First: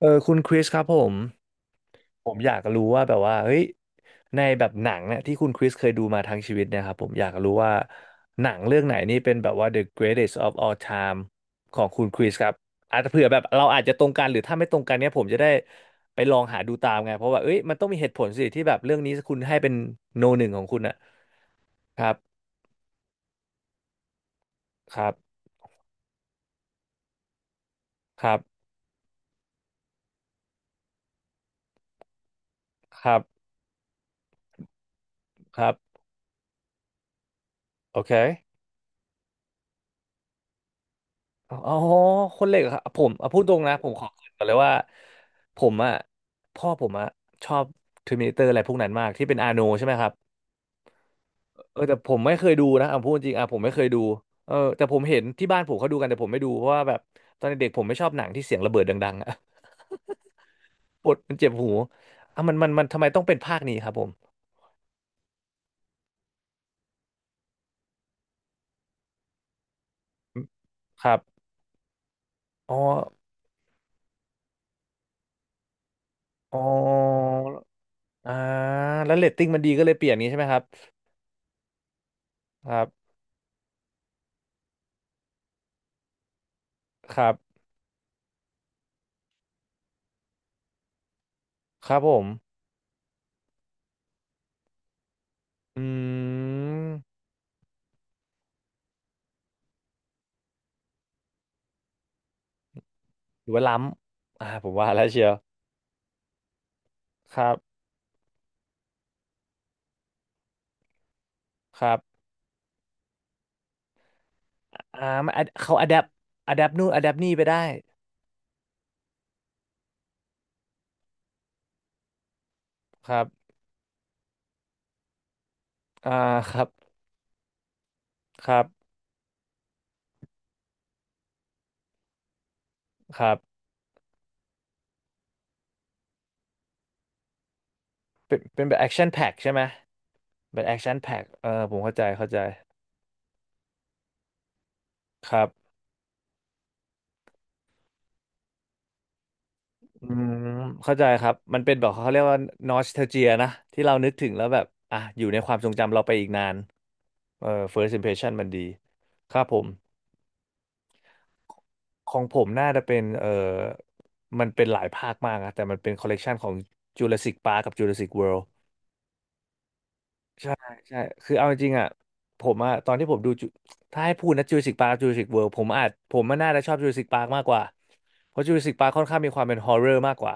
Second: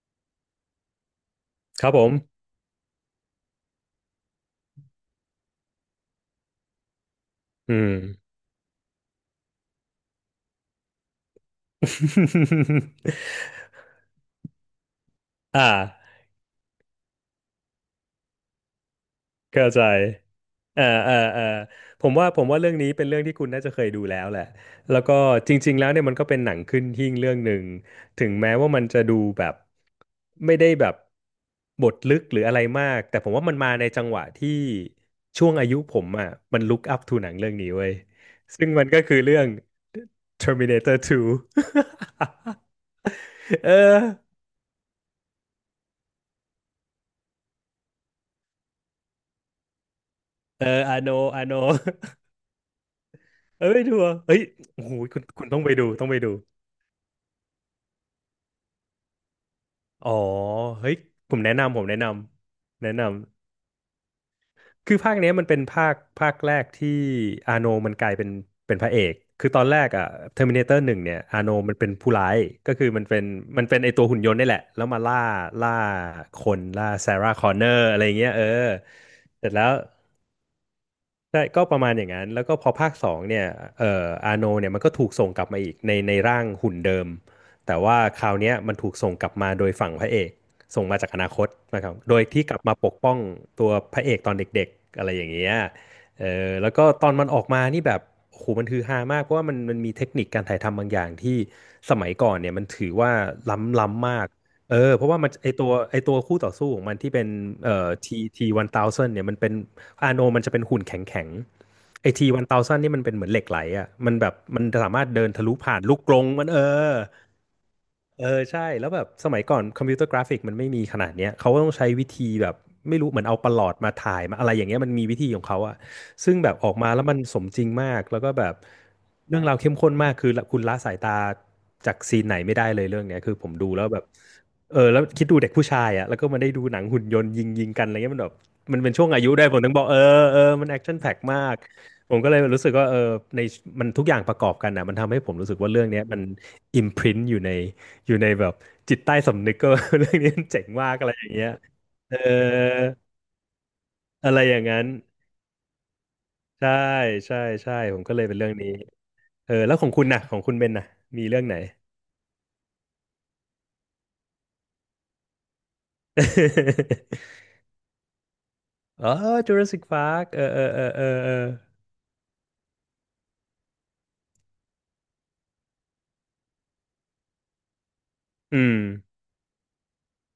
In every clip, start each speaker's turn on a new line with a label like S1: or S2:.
S1: เออคุณคริสครับผม
S2: ครับผม
S1: ผมอยากรู้ว่าแบบว่าเฮ้ยในแบบหนังเนี่ยที่คุณคริสเคยดูมาทั้งชีวิตเนะครับผมอยากรู้ว่า
S2: อืม
S1: หนังเรื่องไหนนี่เป็นแบบว่า the greatest of all time ของคุณคริสครับอาจจะเผื่อแบบ เราอาจจะตรงกันหรือถ้าไม่ตรงกันเนี่ยผมจะได้
S2: อ่า
S1: ไปลองหาดูตามไงเพราะว่าเอ้ยมันต้องมีเหตุผลสิที่แบบเรื่องนี้คุณให้
S2: เข้า
S1: เป็น
S2: ใจ
S1: โนหนึ่งของคุณ
S2: เอ่า
S1: อะ
S2: อ่าอ่า
S1: ค
S2: ผ
S1: รั
S2: มว่าผ
S1: บ
S2: มว่าเรื่องนี้เป็นเรื่องที่คุณน่าจะเคยดูแล้วแหละแล้
S1: ค
S2: ว
S1: รั
S2: ก็
S1: บ
S2: จริงๆแล้วเนี่ยมันก็เป็นหนังขึ้นหิ้งเรื่องหนึ่งถึ
S1: ค
S2: ง
S1: รับ
S2: แม้ว่ามันจะดูแบบไม่ได้แบบบทลึกหรืออะไรมาก
S1: ค
S2: แต่
S1: รับ
S2: ผมว่ามันมาในจังหวะที่ช่วง
S1: ค
S2: อา
S1: รับ
S2: ยุ
S1: ค
S2: ผ
S1: รับ
S2: มอ่ะมันลุกอัพทูหนังเรื่องนี้เว้ย
S1: โอเค
S2: ซึ่งมันก็คือเรื่อง Terminator 2
S1: อ๋อคนเหล็กเหรอครับผมเอาพูดตรง
S2: เอ
S1: นะผม
S2: อ
S1: ขอเกริ่นก่อนเลยว่าผมอ่ะพ่อผมอ่ะชอบเทอร์มินเตอร์อะไรพวกนั้นมากที่เป็นอาโนใช่ไหมครับ
S2: เออ I know I know
S1: เออแต่ผมไม่เคยดูนะเอาพูดจริงอ่ะผม
S2: เอ้
S1: ไม่เค
S2: ย
S1: ย
S2: ดู
S1: ดู
S2: อ่ะเฮ้ย
S1: เออแต่
S2: โอ้โห
S1: ผมเห็
S2: คุ
S1: น
S2: ณคุ
S1: ที่
S2: ณต้
S1: บ้า
S2: อ
S1: น
S2: งไป
S1: ผม
S2: ดู
S1: เขาดูกั
S2: ต้อ
S1: น
S2: งไป
S1: แต่ผ
S2: ดู
S1: มไม่ดูเพราะว่าแบบตอนเด็กๆผมไม่ชอบหนังที่เสียงระเบิดดังๆอ่ะ
S2: อ๋อเฮ้ย
S1: ปวด
S2: ผ
S1: มัน
S2: ม
S1: เจ็
S2: แนะ
S1: บหู
S2: นำผมแนะน
S1: อ่ะมันมัน
S2: ำ
S1: มัน
S2: แนะ
S1: ทำไม
S2: นำ
S1: ต้องเป็นภาคนี้ครับผม
S2: คือภาคเนี้ยมันเป็นภาคแรกที่อาโนมันกลายเป็นพระเอกคือตอนแรกอ่ะ
S1: อืม
S2: Terminator หนึ่ง
S1: ครั
S2: เนี่ย
S1: บ
S2: อาโนมันเป็นผู้ร้ายก็
S1: อ๋อ
S2: คือมันเป็นไอตัวหุ่นยนต์นี่แหละแล้วมาล่าล่าค
S1: อ๋
S2: นล่าซา
S1: อ
S2: ร่าคอนเนอร์อะไรเงี้ย
S1: อ่า
S2: เออ
S1: แล้วเรตติ้
S2: เส
S1: ง
S2: ร็จ
S1: มัน
S2: แล้
S1: ดี
S2: ว
S1: ก็เลยเปลี่ยนนี้ใช่ไหมครับ
S2: ใช่ก็ประมาณอย่างนั้นแล้วก็พ
S1: ค
S2: อ
S1: รั
S2: ภาคส
S1: บ
S2: องเนี่ยอาโนเนี่ยมันก็ถูกส่งกลับมาอีกในร่างหุ่นเดิม
S1: ครับ
S2: แต่ว่าคราวเนี้ยมันถูกส่งกลับมาโดยฝั่งพระเอกส่งมาจากอนาคตนะค
S1: ค
S2: รับ
S1: รับผ
S2: โดย
S1: ม
S2: ที่กลับมาปกป้องตัวพระเอกตอนเด็กๆอะไรอย่างเงี้ย
S1: อ
S2: เอ
S1: ื
S2: อแล้วก็
S1: ม
S2: ตอนมันออกมานี่แบบโอ้โหมันฮือฮามากเพราะว่ามันมีเทคนิคการถ่ายทำบางอย่างที่สมัยก่อนเนี่ยมันถือว่า
S1: หรือว่าล้
S2: ล้ำล้ำมาก
S1: ำอ่าผม
S2: เอ
S1: ว่า
S2: อ
S1: แล้
S2: เพ
S1: ว
S2: ราะว่า
S1: เชีย
S2: มัน
S1: ว
S2: ไอตัวคู่ต่อสู้ของมันที่เป็น
S1: ครับ
S2: ทีวันเทาซันเนี่ยมันเป็นอาโนมันจะเป็นหุ่นแข็งแข็ง
S1: ครับ
S2: ไอทีวันเทาซันนี่มันเป็นเหมือนเหล็กไหลอ่ะมันแบบมันสา
S1: อ่า
S2: มารถเดิ
S1: มั
S2: น
S1: นอะ
S2: ทะลุ
S1: เขา
S2: ผ่าน
S1: อะแด
S2: ลูก
S1: ป
S2: กรงมัน
S1: อะ
S2: เอ
S1: แดปนู่น
S2: อ
S1: อะแดปนี่ไปได้
S2: เออใช่แล้วแบบสมัยก่อนคอมพิวเตอร์กราฟิกมันไม่มีขนาดเนี้ยเขาก็ต้องใช้วิธีแบบไม่
S1: ค
S2: รู้เห
S1: รั
S2: มือนเอาป
S1: บ
S2: ระหลอดมาถ่ายมาอะไรอย่างเงี้ยมันมีวิธีของเขาอะ
S1: อ่า
S2: ซึ่งแบ
S1: ค
S2: บ
S1: รั
S2: อ
S1: บ
S2: อกมาแล้วมันสมจริงมากแล้วก็แบ
S1: ค
S2: บ
S1: รับ
S2: เรื่องราวเข้มข้นมากคือคุณละสายตาจากซีนไหนไม่ได้เลยเรื่องเนี้
S1: ค
S2: ย
S1: รั
S2: คือผม
S1: บ
S2: ดูแล้วแบบเออแล้วคิดดูเด็กผู้ชายอะแล้วก็มาได้ดูหนังหุ่นยนต์ยิงยิงกันอะไรเงี้ยมันแบ
S1: เป็
S2: บ
S1: นเป็นแบ
S2: มั
S1: บ
S2: น
S1: แอ
S2: เป็
S1: ค
S2: นช่
S1: ชั่
S2: ว
S1: น
S2: งอา
S1: แพ็
S2: ยุ
S1: ก
S2: ได้วย
S1: ใช่
S2: ผ
S1: ไหม
S2: มถึงบอกเออเออ
S1: แบ
S2: มั
S1: บ
S2: น
S1: แอ
S2: แอ
S1: ค
S2: ค
S1: ชั่
S2: ชั่น
S1: น
S2: แพ็ค
S1: แพ็ก
S2: มา
S1: เออ
S2: ก
S1: ผมเข้าใจ
S2: ผม
S1: เข้า
S2: ก็เล
S1: ใจ
S2: ยรู้สึกว่าเออในมันทุกอย่างประกอบกันอะมันทำให้
S1: ค
S2: ผม
S1: รั
S2: รู้สึก
S1: บ
S2: ว่าเรื่องเนี้ยมันอิมพรินอยู่ใน อยู่ในแบบจิตใต้สำนึกก็
S1: อื
S2: เรื่องนี้
S1: ม
S2: มันเจ๋งมา
S1: เข้า
S2: ก
S1: ใจ
S2: อะไร
S1: ค
S2: อ
S1: รั
S2: ย่า
S1: บ
S2: งเงี้ย
S1: มันเป็นแบบเขา
S2: เออ
S1: เรียกว่านอสเทลเจียนะที่เรานึกถึ
S2: อะ
S1: ง
S2: ไร
S1: แล้ว
S2: อ
S1: แบ
S2: ย่า
S1: บ
S2: งนั้น
S1: อ่ะอยู่ในความทรงจำเราไปอีกนาน
S2: ใช่ใช่
S1: เออ
S2: ใช่
S1: first
S2: ผมก็เลย
S1: impression
S2: เป็น
S1: มั
S2: เรื่
S1: น
S2: อง
S1: ดี
S2: นี้
S1: ครับ
S2: เออ
S1: ผม
S2: แล้วของคุณน่ะของคุณเบนน่ะมีเรื่องไหน
S1: ของผมน่าจะเป็นมันเป็นหลายภาคมากนะแต่มันเป็นคอลเลกชันของ Jurassic Park กับ Jurassic World
S2: อ๋อ Jurassic Park เอ
S1: ใช่
S2: อเออเออ
S1: ใช่
S2: เออเอ
S1: คือเอา
S2: อ
S1: จริงๆอ่ะผมอ่ะตอนที่ผมดูจุถ้าให้พูดนะ Jurassic Park กับ Jurassic World ผมอาจผมมันน่าจะชอบ Jurassic Park มากกว่าเพราะ
S2: อื
S1: Jurassic
S2: ม
S1: Park ค่อนข้างมีความเป็นฮอ r ์เรอร์มากกว่า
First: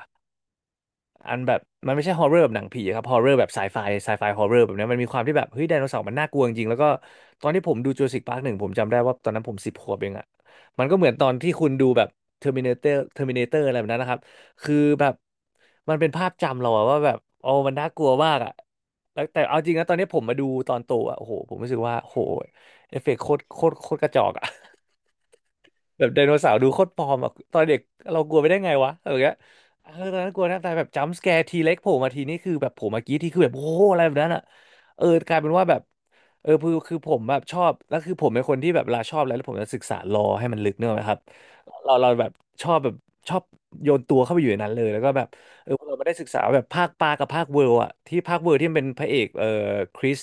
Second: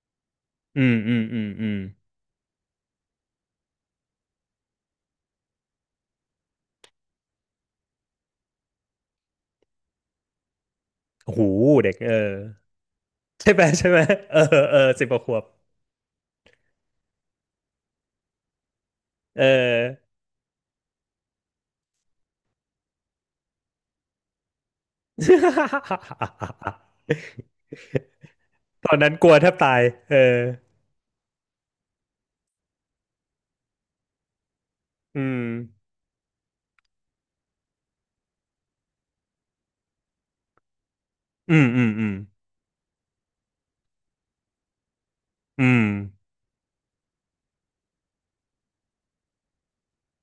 S2: อืมอืม
S1: อัน
S2: อืม
S1: แบบ
S2: อืม
S1: มันไม่ใช่ฮอร์เรอร์แบบหนังผีครับฮอร์เรอร์แบบไซไฟไซไฟฮอร์เรอร์แบบเนี้ยมันมีความที่แบบเฮ้ยไดโนเสาร์มันน่ากลัวจริงๆแล้วก็ตอนที่ผมดูจูราสสิคพาร์คหนึ่งผมจำได้ว่าตอนนั้นผม10 ขวบเองอะมันก็เหมือนตอ
S2: โอ้
S1: น
S2: โห
S1: ที่คุณดู
S2: เด็ก
S1: แบบ
S2: เออ
S1: เทอร์มินาเตอร์เทอร์มินา
S2: ใช่
S1: เตอ
S2: ไหม
S1: ร์อะไรแบ
S2: ใช่
S1: บ
S2: ไหม
S1: นั้นนะครับ
S2: เออ
S1: คือ
S2: เออ
S1: แบ
S2: สิบ
S1: บ
S2: กว่าขวบ
S1: มันเป็นภาพจำเราอะว่าแบบโอ้มันน่ากลัวมากอะแล้วแต่
S2: เอ
S1: เอาจริงนะตอน
S2: อ
S1: นี้ผมมาดูตอนโตอะโอ้โหผมรู้สึกว่าโอ้โหเอฟเฟกต์โคตรโคตรโคตรกระจอกอะ แบบไดโนเสาร์ดูโคตรปลอมอ่ะ ตอนเด็กเรากลัวไปได้ไง
S2: ต
S1: วะ
S2: อน
S1: อะไร
S2: นั้น
S1: อย่าง
S2: กลั
S1: เงี้
S2: ว
S1: ย
S2: แทบตาย
S1: เออต
S2: เอ
S1: อนนั้น
S2: อ
S1: กลัวแทบตายแบบจัมป์สแกร์ทีเล็กโผล่มาทีนี่คือแบบโผล่มากี้ที่คือแบบโอ้โหอะไรแบบนั้นอ่ะเออ
S2: อื
S1: กลาย
S2: ม
S1: เป็นว่าแบบเออคือผมแบบชอบแล้วคือผมเป็นคนที่แบบเวลาชอบอะไรแล้วผมจะศึกษาลอให้มันลึกเนกอะครับ
S2: อืมอืม
S1: เรา
S2: อื
S1: เรา
S2: ม
S1: แบบชอบแบบชอบโยนตัวเข้าไปอยู่ในนั้นเลยแล้วก็แบบ
S2: อื
S1: เออ
S2: ม
S1: เราไม่ได้ศึกษาแบบภาคปลากับภาคเวิร์ลอ่ะที่ภาคเวิร์ลที่มันเป็นพระเอกเออคริส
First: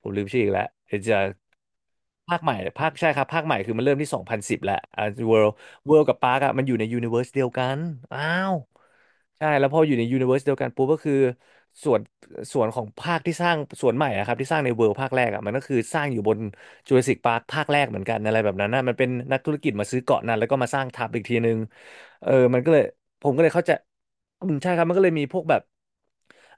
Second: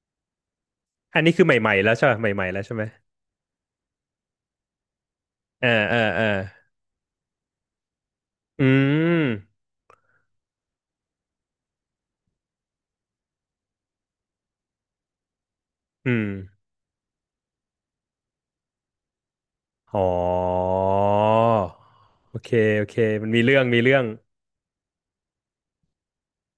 S1: ผมลืมชื่ออีกแล้วเดี๋ยวจะ
S2: อันนี้คือใหม่ๆแล้วใช่ไหม
S1: ภาค
S2: ใหม่
S1: ให
S2: ๆ
S1: ม่
S2: แล้วใช่ไหม
S1: ภาคใช่ครับภาคใหม่คือมันเริ่มที่2010แหละอ่าเวิลด์
S2: เออ
S1: เวิ
S2: เออ
S1: ลด์กับ
S2: เออ
S1: ปาร์คอะมันอยู่ในยูนิเวอร์สเดียวกันอ้าว
S2: อืม
S1: ใช่แล้วพออยู่ในยูนิเวอร์สเดียวกันปุ๊บก็คือส่วนส่วนของภาคที่สร้างส่วนใหม่อะครับที่สร้างในเวิลด์ภาคแรกอะมันก็คือสร้าง
S2: อื
S1: อยู่
S2: ม
S1: บนจูราสสิกปาร์คภาคแรกเหมือนกันอะไรแบบนั้นนะมันเป็นนักธุรกิจมา
S2: อ๋
S1: ซื้อ
S2: อ
S1: เกาะนั้นแล้วก็มาสร้างทับอีกทีนึงเออ
S2: โอเค
S1: มันก็เลย
S2: โอเค
S1: ผ
S2: มัน
S1: มก็
S2: มี
S1: เลย
S2: เรื่อ
S1: เข้า
S2: ง
S1: ใจ
S2: มีเรื่อง
S1: อืมใช่ครับมันก็เลยมีพวกแบบ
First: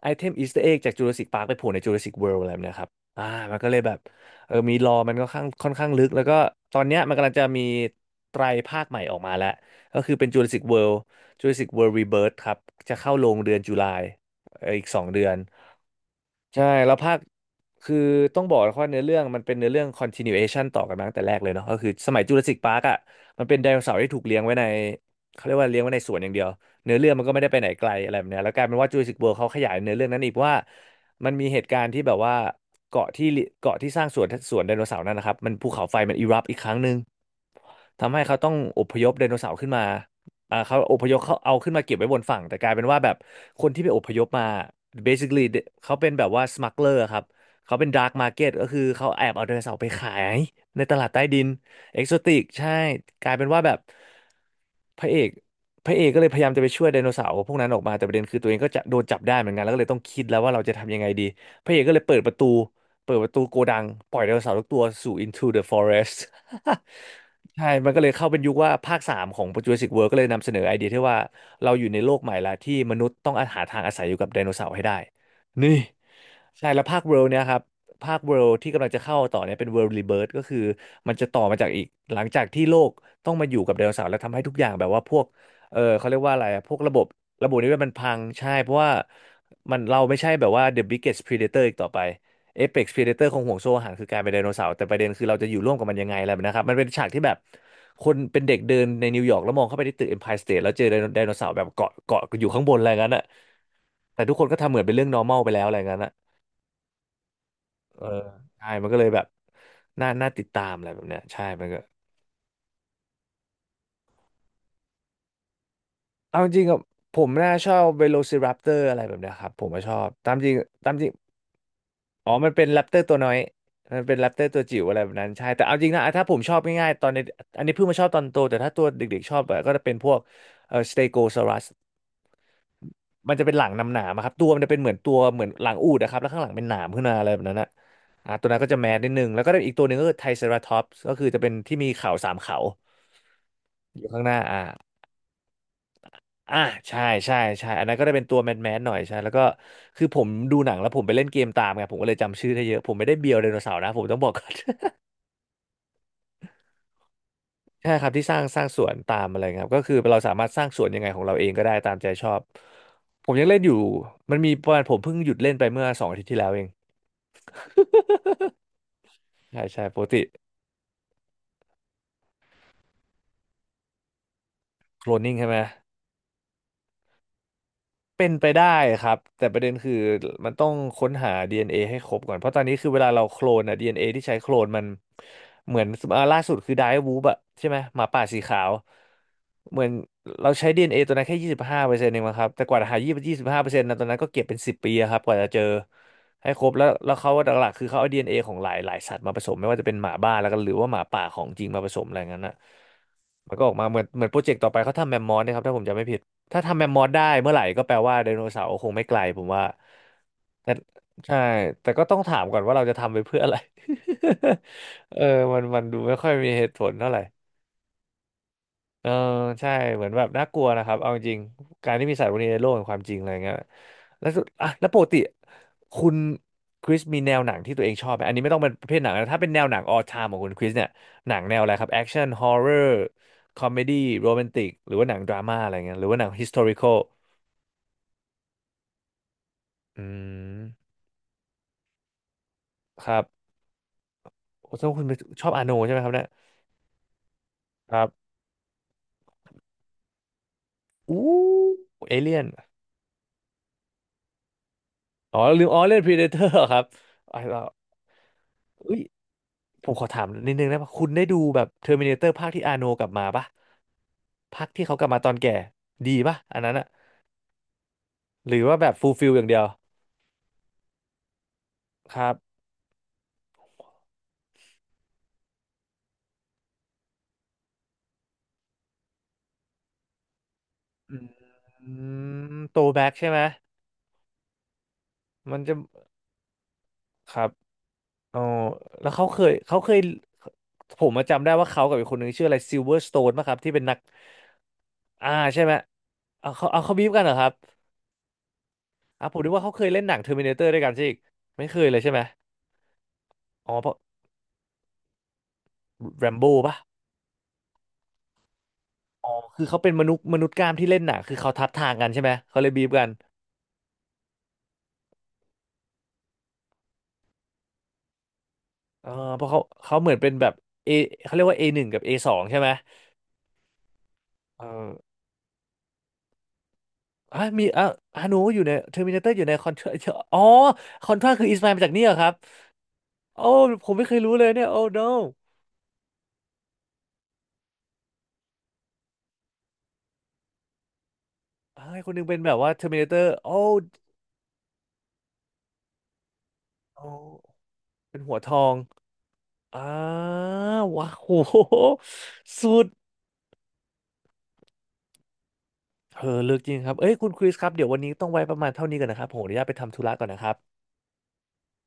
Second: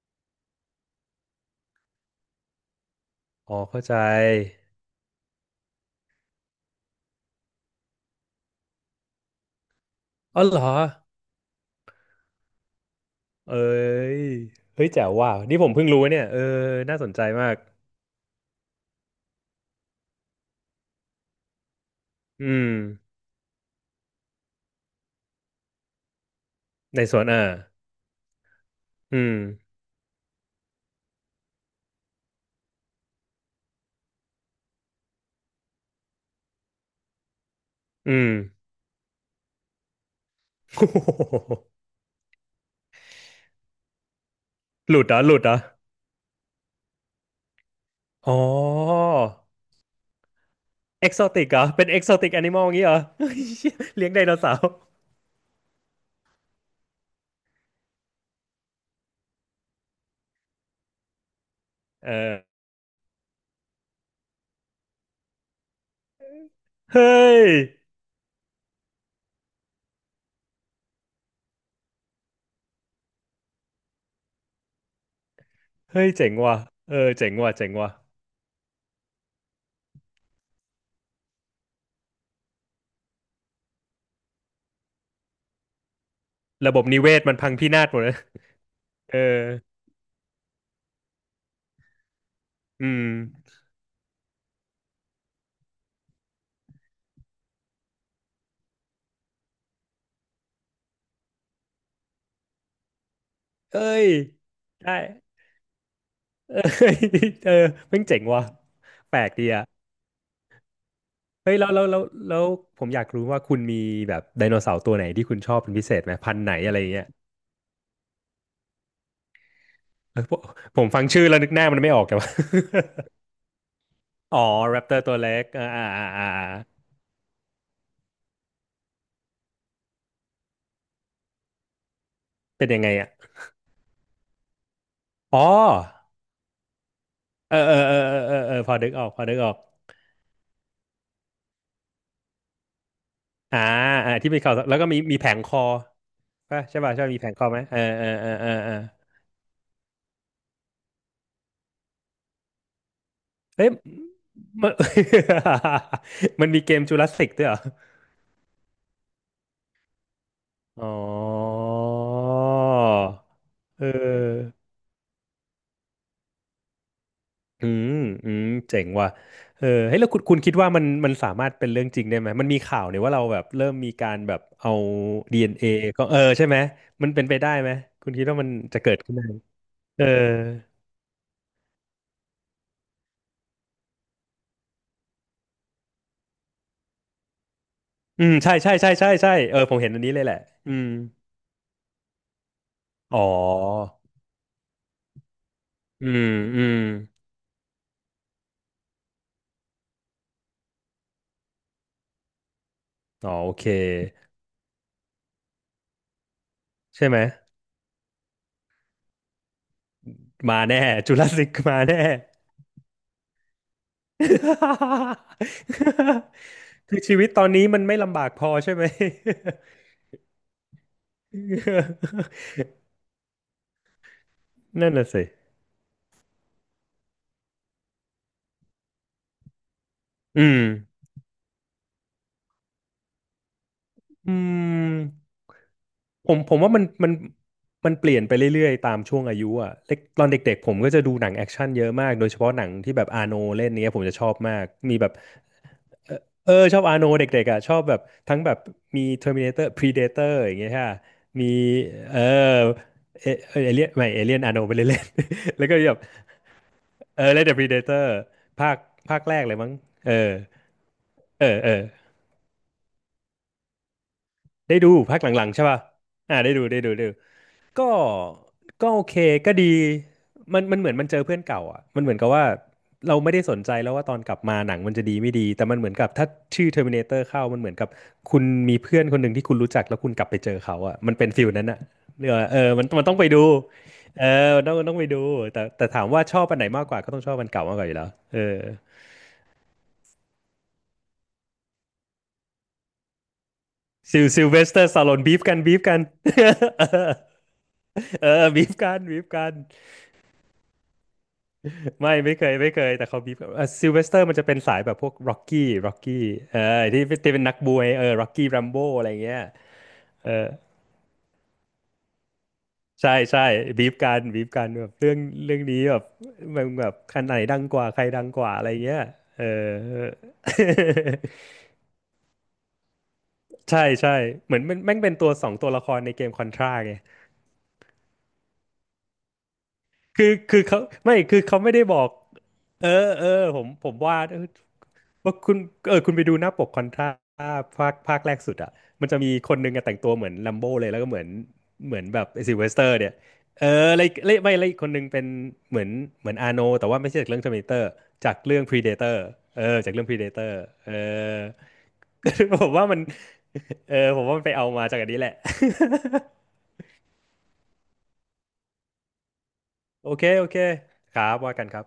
S1: ไอเทมอีสเตอร์เอ็กจากจูราสสิกพาร์คไปโผล่ในจูราสสิกเวิลด์อะไรแบบเนี้ยครับ อ่ามั
S2: อ๋อ
S1: นก็เลย
S2: เข้า
S1: แบ
S2: ใจ
S1: บเออมีรอมันก็ค่อนข้างลึกแล้วก็ตอนเนี้ยมันกำลังจะมีไตรภาคใหม่ออกมาแล้วก็คือเป็น
S2: อ๋อเหร อ
S1: Jurassic World Rebirth ครับจะเข้าโรงเดื
S2: เอ้
S1: อนตุลา
S2: ย
S1: เอออี
S2: เฮ้
S1: ก
S2: ย
S1: สอ
S2: แจ๋
S1: ง
S2: ว
S1: เดือ
S2: ว่ะ
S1: น
S2: นี่ผมเพิ่งรู้เนี่ยเออ
S1: ใช่แล้ว
S2: น่าส
S1: ภา
S2: น
S1: ค
S2: ใจมาก
S1: คือต้องบอกว่าเนื้อเรื่องมันเป็นเนื้อเรื่อง continuation ต่อกันมาตั้งแต่แรกเลยเนาะก็คือสมัย
S2: อื
S1: Jurassic
S2: ม
S1: Park อ่ะมันเป็นไดโนเสาร์ที่ถูกเลี้ยงไว้ในเขาเรียกว่าเลี้ยงไว้ในสวนอย่างเดียวเนื้อ
S2: ใน
S1: เรื่อง
S2: ส
S1: มั
S2: วน
S1: นก็
S2: อ
S1: ไม่
S2: อะ
S1: ได้ไปไหนไกลอะไรแบบเนี้ยแล้วกลายเป็นว่า Jurassic
S2: อืม
S1: World เขาขยายเนื้อเรื่องนั้นอีกว่า มันมีเหตุการณ์ที่แบบว่าเกาะที่เกาะที่สร้างสวนไดโนเสาร์นั่นนะครับมันภูเขาไฟมันอิรัปอีกครั้งหนึ่ง
S2: อื
S1: ทำให้
S2: ม
S1: เขาต้องอพยพไดโนเสาร์ขึ้นมาเขา
S2: โอ้
S1: อ
S2: โ
S1: พยพเขาเอาขึ้
S2: ห
S1: นมาเก็บไว้บนฝั่งแต่กลายเป็นว่าแบบคนที่ไปอพยพมา
S2: หลุดเหรอหลุ
S1: basically
S2: ดเหรอ
S1: เขาเป็นแบบว่า smuggler ครับเขาเป็น dark
S2: อ๋อ
S1: market ก็คือเขาแอบเอาไดโนเสาร์ไปขายในตลาด
S2: เอ็ก
S1: ใต้
S2: โซ
S1: ดิ
S2: ติ
S1: น
S2: กเหรอเป็น
S1: เอ
S2: เอ็ก
S1: ก
S2: โซ
S1: โซ
S2: ติก
S1: ติ
S2: แอ
S1: ก
S2: นิมอล
S1: ใช่
S2: งี้เหรอ
S1: ก
S2: เฮ้
S1: ลาย
S2: ย
S1: เป็นว่าแบบ
S2: เลี้ยงไดโนเสาร์
S1: พระเอกพระเอกก็เลยพยายามจะไปช่วยไดโนเสาร์พวกนั้นออกมาแต่ประเด็นคือตัวเองก็จะโดนจับได้เหมือนกันแล้วก็เลยต้องคิดแล้วว่าเราจะทำยังไงดีพระเอกก็เลย
S2: เอ
S1: เปิดป
S2: อ
S1: ระตูเปิดประตูโกดังปล่อยไดโนเสาร์ทุกตัวสู่ into the forest
S2: เฮ้ย
S1: ใช่ มันก็เลยเข้าเป็นยุคว่าภาคสามของ Jurassic World ก็เลยนำเสนอไอเดียที่ว่าเราอยู่ในโลกใหม่ละที่มนุษย์ต้องอาหาทางอาศัยอยู่กับไดโนเสาร์ให้ได้ นี่
S2: เฮ้ยเจ๋งว่ะ
S1: ใช่แล้ว
S2: เออ
S1: ภาค World
S2: เจ๋ง
S1: เนี่ย
S2: ว่ะ
S1: ครับ
S2: เจ๋งว่ะ
S1: ภาค World ที่กำลังจะเข้าต่อเนี่ยเป็น World Rebirth ก็คือมันจะต่อมาจากอีกหลังจากที่โลกต้องมาอยู่กับไดโนเสาร์แล้วทำให้ทุกอย่างแบบว่าพวกเออเขาเรียกว่าอะไรอะพ
S2: ระ
S1: ว
S2: บ
S1: ก
S2: บ
S1: ระบ
S2: นิ
S1: บ
S2: เวศมัน
S1: ระ
S2: พั
S1: บ
S2: ง
S1: บนิ
S2: พิ
S1: เวศ
S2: นาศ
S1: มัน
S2: หมดเล
S1: พั
S2: ย
S1: งใช่เพราะว่า
S2: เออ
S1: มันเราไม่ใช่แบบว่า the biggest predator อีกต่อไป เอ e
S2: อื
S1: x p r e
S2: ม
S1: d a ีเดเตอร์คงห่วงโซ่อาหารคือกลารเป็นไดโนเสาร์แต่ประเด็นคือเราจะอยู่ร่วมกับมันยังไงอะไรแบบนะครับมันเป็นฉากที่แบบคนเป็นเด็กเดินในนิวยอร์กแล้วมองเข้าไปที่ตึกเอ็มไพร์สเตทแล้วเจอไดโนเสาร์แบบเกาะอยู่ข้างบนอะไรงั้นอ่ะ
S2: เอ้ย
S1: แต่ทุกคนก็ทำเหมือนเป็
S2: ได้
S1: นเรื่อง normal ไปแล้วอะไรงั้นอ่ะ
S2: เอ้ยเออเพิ่
S1: เอ
S2: ง
S1: อ
S2: เจ๋งว่ะ
S1: ใช่มันก็เลย
S2: แป
S1: แบ
S2: ล
S1: บ
S2: กดีอ่ะ
S1: น่าติดตามอะไรแบบเนี้ยใช่
S2: เฮ้ย
S1: มั
S2: แล้
S1: น
S2: ว
S1: ก็
S2: แล้วผมอยากรู้ว่าคุณมีแบบไดโนเสาร์ตัวไหนที่คุณชอบเป็นพิเศษไหมพัน
S1: เอา
S2: ธุ์
S1: จ
S2: ไหน
S1: ริงๆ
S2: อะไร
S1: อะ
S2: อย่างเงี้ย
S1: ผมน่าชอบ Velociraptor อะไรแบบเนี้ยครับผมก็ชอบ
S2: เออ
S1: ตา
S2: ผ
S1: ม
S2: ม
S1: จริง
S2: ผม
S1: ตาม
S2: ฟั
S1: จ
S2: ง
S1: ริง
S2: ชื่อแล้วนึกหน้ามันไม่ออกแต่
S1: อ๋
S2: ว่า
S1: อมันเป็นแรปเตอร์ตัวน้อยมันเป็นแรป
S2: อ๋
S1: เต
S2: อ
S1: อร์ตัว
S2: แร
S1: จิ๋ว
S2: ปเต
S1: อะ
S2: อ
S1: ไร
S2: ร์
S1: แบ
S2: ตั
S1: บ
S2: ว
S1: นั้น
S2: เล็
S1: ใช่
S2: ก
S1: แต่
S2: อ่า
S1: เอาจ
S2: อ่า
S1: ริงนะ
S2: อ่า
S1: ถ้า
S2: อ่า
S1: ผมชอบง่ายๆ ตอนในอันนี้เพิ่งมาชอบตอนโตแต่ถ้าตัวเด็กๆชอบอะก็จะเป็นพวกสเตโกซอรัส
S2: เป็นยังไงอ่ะ
S1: มันจะเป็นหลังหนามๆอะครับ ตัวมันจะเป็นเหมือนตัวเห
S2: อ๋
S1: มือ
S2: อ
S1: นหลังอูฐนะครับแล้วข้างหลังเป็นหนามขึ้นมาอะไรแบบ
S2: เอ
S1: นั้
S2: อ
S1: นนะ
S2: เออเออเออ
S1: อ่า
S2: เออ
S1: ตัว
S2: เออ
S1: นั้นก็
S2: พอ
S1: จะแม
S2: นึก
S1: ส
S2: ออ
S1: นิ
S2: ก
S1: ด
S2: พ
S1: นึ
S2: อ
S1: ง
S2: นึก
S1: แล้ว
S2: อ
S1: ก็
S2: อก
S1: อีกตัวหนึ่งก็คือไทรเซราทอปส์ก็คือจะเป็นที่มีเขา3 เขา
S2: อ่า
S1: อยู่
S2: อ่า
S1: ข้างห
S2: ที่
S1: น้า
S2: มีเขา
S1: อ่า
S2: แล้วก็มีมีแผงคอ
S1: อ่า
S2: ป่ะใช่ป่ะ
S1: ใช่
S2: ใช่ป่ะมีแผ
S1: ใช่
S2: นคอมไหม
S1: ใช่
S2: เออ
S1: อันนั้นก็
S2: เออ
S1: ได้เป็น
S2: เออ
S1: ตัว
S2: เอ
S1: แม
S2: อ
S1: นแม
S2: เออ
S1: นหน่อยใช่แล้วก็คือผมดูหนังแล้วผมไปเล่นเกมตามไงผมก็เลยจำชื่อได้เยอะผมไม่ได้เบียวไดโน
S2: เฮ้ย
S1: เสาร์นะผมต้องบอกก่อน
S2: มัน มันมีเกมจูราสสิกด้วยเหรอ
S1: ใช่ครับที่สร้างสวนตามอะไรครับก็คือเราสามารถสร้างส
S2: อ๋
S1: วนยังไงของเราเอง
S2: อ
S1: ก็ได้ตามใจชอบผมยังเล่นอยู่
S2: เ
S1: มันมี
S2: ออ
S1: ประมาณผมเพิ่งหยุดเล่นไปเมื่อ2 อาทิตย์ที่แล้วเอง
S2: อืมอืมเจ๋งว่ะ
S1: ใช่
S2: เออ
S1: ใช่
S2: เฮ้
S1: ป
S2: ย
S1: ก
S2: แล้ว
S1: ติ
S2: คุณคิดว่ามันสามารถเป็นเรื่องจริงได้ไหมมันมีข่าวเนี่ยว่าเราแบบเริ่มมีการแบบเอา
S1: โคลนนิ่งใช่ไหม
S2: DNA ก็เออใช่ไหมมันเป็นไปได้ไหมคุณคิ
S1: เป็
S2: ด
S1: น
S2: ว่า
S1: ไป
S2: มัน
S1: ได้
S2: จะเกิด
S1: ครั
S2: ขึ้น
S1: บ
S2: ได้ไหม
S1: แต่ประเด็นคือ
S2: เออ
S1: มันต้องค้นหา DNA ให้ครบก่อนเพราะตอนนี้คือเวลาเราโคลนอะ DNA ที่ใช้โคลนมันเหมือนอ่าล่าสุดคือไดร์วูบอะใช่ไหมหมาป่า
S2: อืม
S1: สี
S2: ใช่
S1: ขาว
S2: ใช่ใช่ใช่ใช่เออผ
S1: เห
S2: ม
S1: มือ
S2: เห็
S1: น
S2: นอันนี้เลยแหละ
S1: เราใช้
S2: อืม
S1: DNA ตัวนั้นแค่25%เองมั้งครับแต่กว่าจะหายี่
S2: อ๋อ
S1: สิบห้าเปอร์เซ็นต์นะตอนนั้นก็เก็บเป็น10 ปีอะครับกว่าจะเจอ
S2: อืม
S1: ให้ค
S2: อื
S1: รบ
S2: ม
S1: แล้วแล้วเขาหลักๆคือเขาเอา DNA ของหลายสัตว์มาผสมไม่ว่าจะเป็นหมาบ้าแล้วก็หรือว่าหมาป่าของจริงมาผสมอะไรงั้นอะ
S2: อ๋อโอ
S1: มันก็
S2: เค
S1: ออกมาเหมือนโปรเจกต์ต่อไปเขาทำแมมมอสนะครับถ้าผมจำไม่ผิด ถ้าทำแมมมอ
S2: ใช่
S1: ส
S2: ไหม
S1: ได้เมื่อไหร่ก็แปลว่าไดโนเสาร์คงไม่ไกลผมว่า
S2: มา
S1: แต่
S2: แน่จูราส
S1: ใช่
S2: สิกมา
S1: แต่
S2: แน่
S1: ก็ต้องถามก่อนว่าเราจะทำไปเพื่ออะไร เออมันดูไม่ค่อยมีเหตุผ ล
S2: คือ
S1: เท่า
S2: ชี
S1: ไหร่
S2: วิตตอนนี้มันไม่ลำบากพอใช่ไหม
S1: เออใช่เหมือนแบบน่ากลัวนะครับเอาจริงๆการที่มีสัตว์พวกนี้ในโล กแห่งความจริงอะไรเงี้ยแล้วสุดอ่ะแล้
S2: นั่
S1: ว
S2: น
S1: ปก
S2: น่ะ
S1: ติ
S2: สิ
S1: คุณคริสมีแนวหนังที่ตัวเองชอบไหมอันนี้ไม่ต้องเป็นประเภทหนังนะถ้าเป็นแนวหนังออ l ไท์ของ
S2: อื
S1: คุณ
S2: ม
S1: คริสเนี่ยหนังแนวอะไรครับแอคชั่นฮอ r ์เรอร์คอมเมดี้โร
S2: อื
S1: แมนติกหรือว่าหนังดรา
S2: ม
S1: ม่าอะไรเงี้ยหรือว่าหนัง
S2: ผม
S1: ฮิส
S2: ผ
S1: t
S2: ม
S1: o r
S2: ว่า
S1: i
S2: มั
S1: c
S2: น
S1: a l
S2: มันมันเปลี่ยนไปเรื่อยๆตามช่วงอายุอ่ะเล็ก
S1: อื
S2: ตอนเด็กๆผมก็
S1: ม
S2: จะดูหนังแอคชั่นเยอะมากโดยเฉพาะหนังที่
S1: ค
S2: แบบ
S1: รั
S2: อาโน
S1: บ
S2: เล่นเนี้ยผมจะชอบมาก
S1: โอ้ต้
S2: มี
S1: คุณ
S2: แบบ
S1: เป็นชอบอาโนใช่ไหมครับเนี่ย
S2: เออชอบอาโนเด็กๆอ่ะชอบ
S1: ค
S2: แบบ
S1: รับ
S2: ทั้งแบบมี Terminator Predator อย่างเงี้ยค่ะ
S1: อู้
S2: มี
S1: เอ
S2: เออ
S1: เลี่ยน
S2: เอเอเลียนไม่เอเลียนอาโนไปเล่นๆ
S1: อ๋อ ลื
S2: แล้
S1: ม
S2: วก็
S1: อ๋อ
S2: แบ
S1: เล่
S2: บ
S1: นพีเดเตอร์ครับ
S2: เออ
S1: อ่ะ
S2: เล่นแต่
S1: เรา
S2: Predator ภาค
S1: เอุ้ย
S2: ภาคแรกเลยมั้ง
S1: ผมขอ
S2: เอ
S1: ถาม
S2: อ
S1: นิดนึงนะคุณได้ดู
S2: เออ
S1: แบบ
S2: เออ
S1: เทอร์มินเตอร์ภาคที่อาโนกลับมาปะภาค
S2: ได้
S1: ที่
S2: ดู
S1: เขากลับ
S2: ภา
S1: มา
S2: ค
S1: ต
S2: ห
S1: อน
S2: ลัง
S1: แก่
S2: ๆใช่ป่ะ
S1: ดีปะ
S2: อ่าได้
S1: อัน
S2: ดู
S1: นั้น
S2: ได้
S1: อะ
S2: ดูได้ดู ก็
S1: หรือว่าแบ
S2: ก็
S1: บ
S2: โอ
S1: ฟูล
S2: เค
S1: ฟิลอย่าง
S2: ก็
S1: เดีย
S2: ดี
S1: ว
S2: มันเหมือนมันเจอเพื่อนเก่าอ่ะมันเหมือ
S1: ค
S2: นกั
S1: รั
S2: บ
S1: บ
S2: ว่าเราไม่ได้สนใจแล้วว่าตอนกลับมาหนังมันจะดีไม่ดีแต่มันเหมือนกับถ้าชื่อ Terminator เข้ามันเหมือนกับคุณมีเพื่อนคนหนึ่งที่คุณรู้จักแล้วคุณกลับไปเจอเขาอ่ะมันเป็นฟิลนั้นอ่ะ
S1: อื
S2: เออเอ
S1: ม
S2: อ
S1: โต
S2: มัน
S1: แบ็ก
S2: ต้องไป
S1: ใช่ไห
S2: ดู
S1: ม
S2: เออมันต้องไปดู
S1: มัน
S2: แต่
S1: จะ
S2: แต่ถามว่าชอบอันไหนมากกว่าก็ต้องช
S1: ค
S2: อบ
S1: รั
S2: อัน
S1: บ
S2: เก่ามากกว่าอยู่แล้วเอ
S1: อ๋
S2: อ
S1: อแล้วเขาเคยผมมาจำได้ว่าเขากับอีกคนนึงชื่ออะไรซิลเวอร์สโตนป่ะครับที่เป็นนัก
S2: ซิลซิลเวสเตอร์สตาโลน
S1: อ่า
S2: บีฟกัน
S1: ใช่ไหม
S2: บีฟกัน
S1: เอาเขาบีฟกันเหรอครับ
S2: เออบีฟกันบีฟ
S1: อ่ะผม
S2: กั
S1: นึก
S2: น
S1: ว่าเขาเคยเล่นหนังเทอร์มินาเตอร์ด้วยกันใช่อีกไม่เคยเลยใช่
S2: ไม่
S1: ไหม
S2: ไม่เคยไม่เคยแต่เขาบีบ
S1: อ๋อเพ
S2: ซิล
S1: ราะ
S2: เวสเตอร์มันจะเป็นสายแบบพวกร็อกกี้ร็อกกี้
S1: แรมโบ้
S2: เออ
S1: ป่ะ
S2: ที่เป็นนักบวยเออร็อกกี้แรมโบ้อะไร
S1: อ๋อ
S2: เงี้ย
S1: คือเขาเป็นมนุษย์
S2: เออ
S1: มนุษย์กล้ามที่เล่นหนังคือเขาทับทางกันใช่ไหมเขาเลยบีฟกัน
S2: ใช่ใช่บีบกันบีบกันแบบเรื่องเรื่องนี้แบบมันแบบคันไหนดังกว่าใครดังกว่าอะไรเงี้ย
S1: เออเพ
S2: เออ
S1: ราะเขาเหมือนเป็นแบบเอเขาเรียกว่า A1กับ A2ใช่ไหม
S2: ใช่ใช่เหมือ
S1: เอ
S2: นมัน
S1: อ
S2: แม่งเป็นตัวสองตัวละครในเกมคอนทราไง
S1: อ่ะมีอ่ะฮานูอยู่ในเทอร์มินาเตอร์อยู่ในคอนทรา
S2: คือ
S1: อ๋อ
S2: คือเขา
S1: คอ
S2: ไม่
S1: นทรา
S2: คือ
S1: คืออิ
S2: เขา
S1: สมา
S2: ไม่
S1: มา
S2: ได้
S1: จาก
S2: บ
S1: นี่
S2: อก
S1: เหรอครับ
S2: เออเอ
S1: โอ้
S2: อผม
S1: ผ
S2: ผ
S1: ม
S2: ม
S1: ไม่เค
S2: วา
S1: ยรู้เลยเนี่ยโอ้ no
S2: ว่าคุณเออคุณไปดูหน้าปกคอนทราภาคแรกสุดอ่ะมันจะมีคนหนึงอะแต่งตัวเหมือนลัมโบเลยแล้วก็เหมือน
S1: อ่า
S2: เหมือน
S1: คนห
S2: แบ
S1: นึง
S2: บ
S1: เป็นแบ
S2: ซิล
S1: บ
S2: เว
S1: ว่า
S2: สเตอร์เนี่ย
S1: Terminator โอ้
S2: เอออะไรอะไรไม่อะไรอีกคนหนึงเป็นเหมือนเหมือนอาโนแต่ว่าไม่
S1: โอ้
S2: ใช่จากเรื่อง Terminator
S1: เป็น
S2: จา
S1: หั
S2: ก
S1: วท
S2: เรื่อง
S1: อง
S2: Predator เออ
S1: อ่
S2: จากเรื่อง
S1: า
S2: Predator เออ
S1: ว้าวโห
S2: ผ
S1: สุ
S2: มว่า
S1: ด
S2: มันเออผมว่ามันไปเอามาจากอันนี้แหละ
S1: เออเลือกจริงครับเอ้ยคุณคริสครับเดี๋ยววันนี้ต้องไว้ประมาณเท่านี้ก่อนนะครับผมขออนุญาตไปทำธุ
S2: โอ
S1: ระ
S2: เค
S1: ก่อนนะค
S2: โอ
S1: รับ
S2: เคครับว่ากันครับ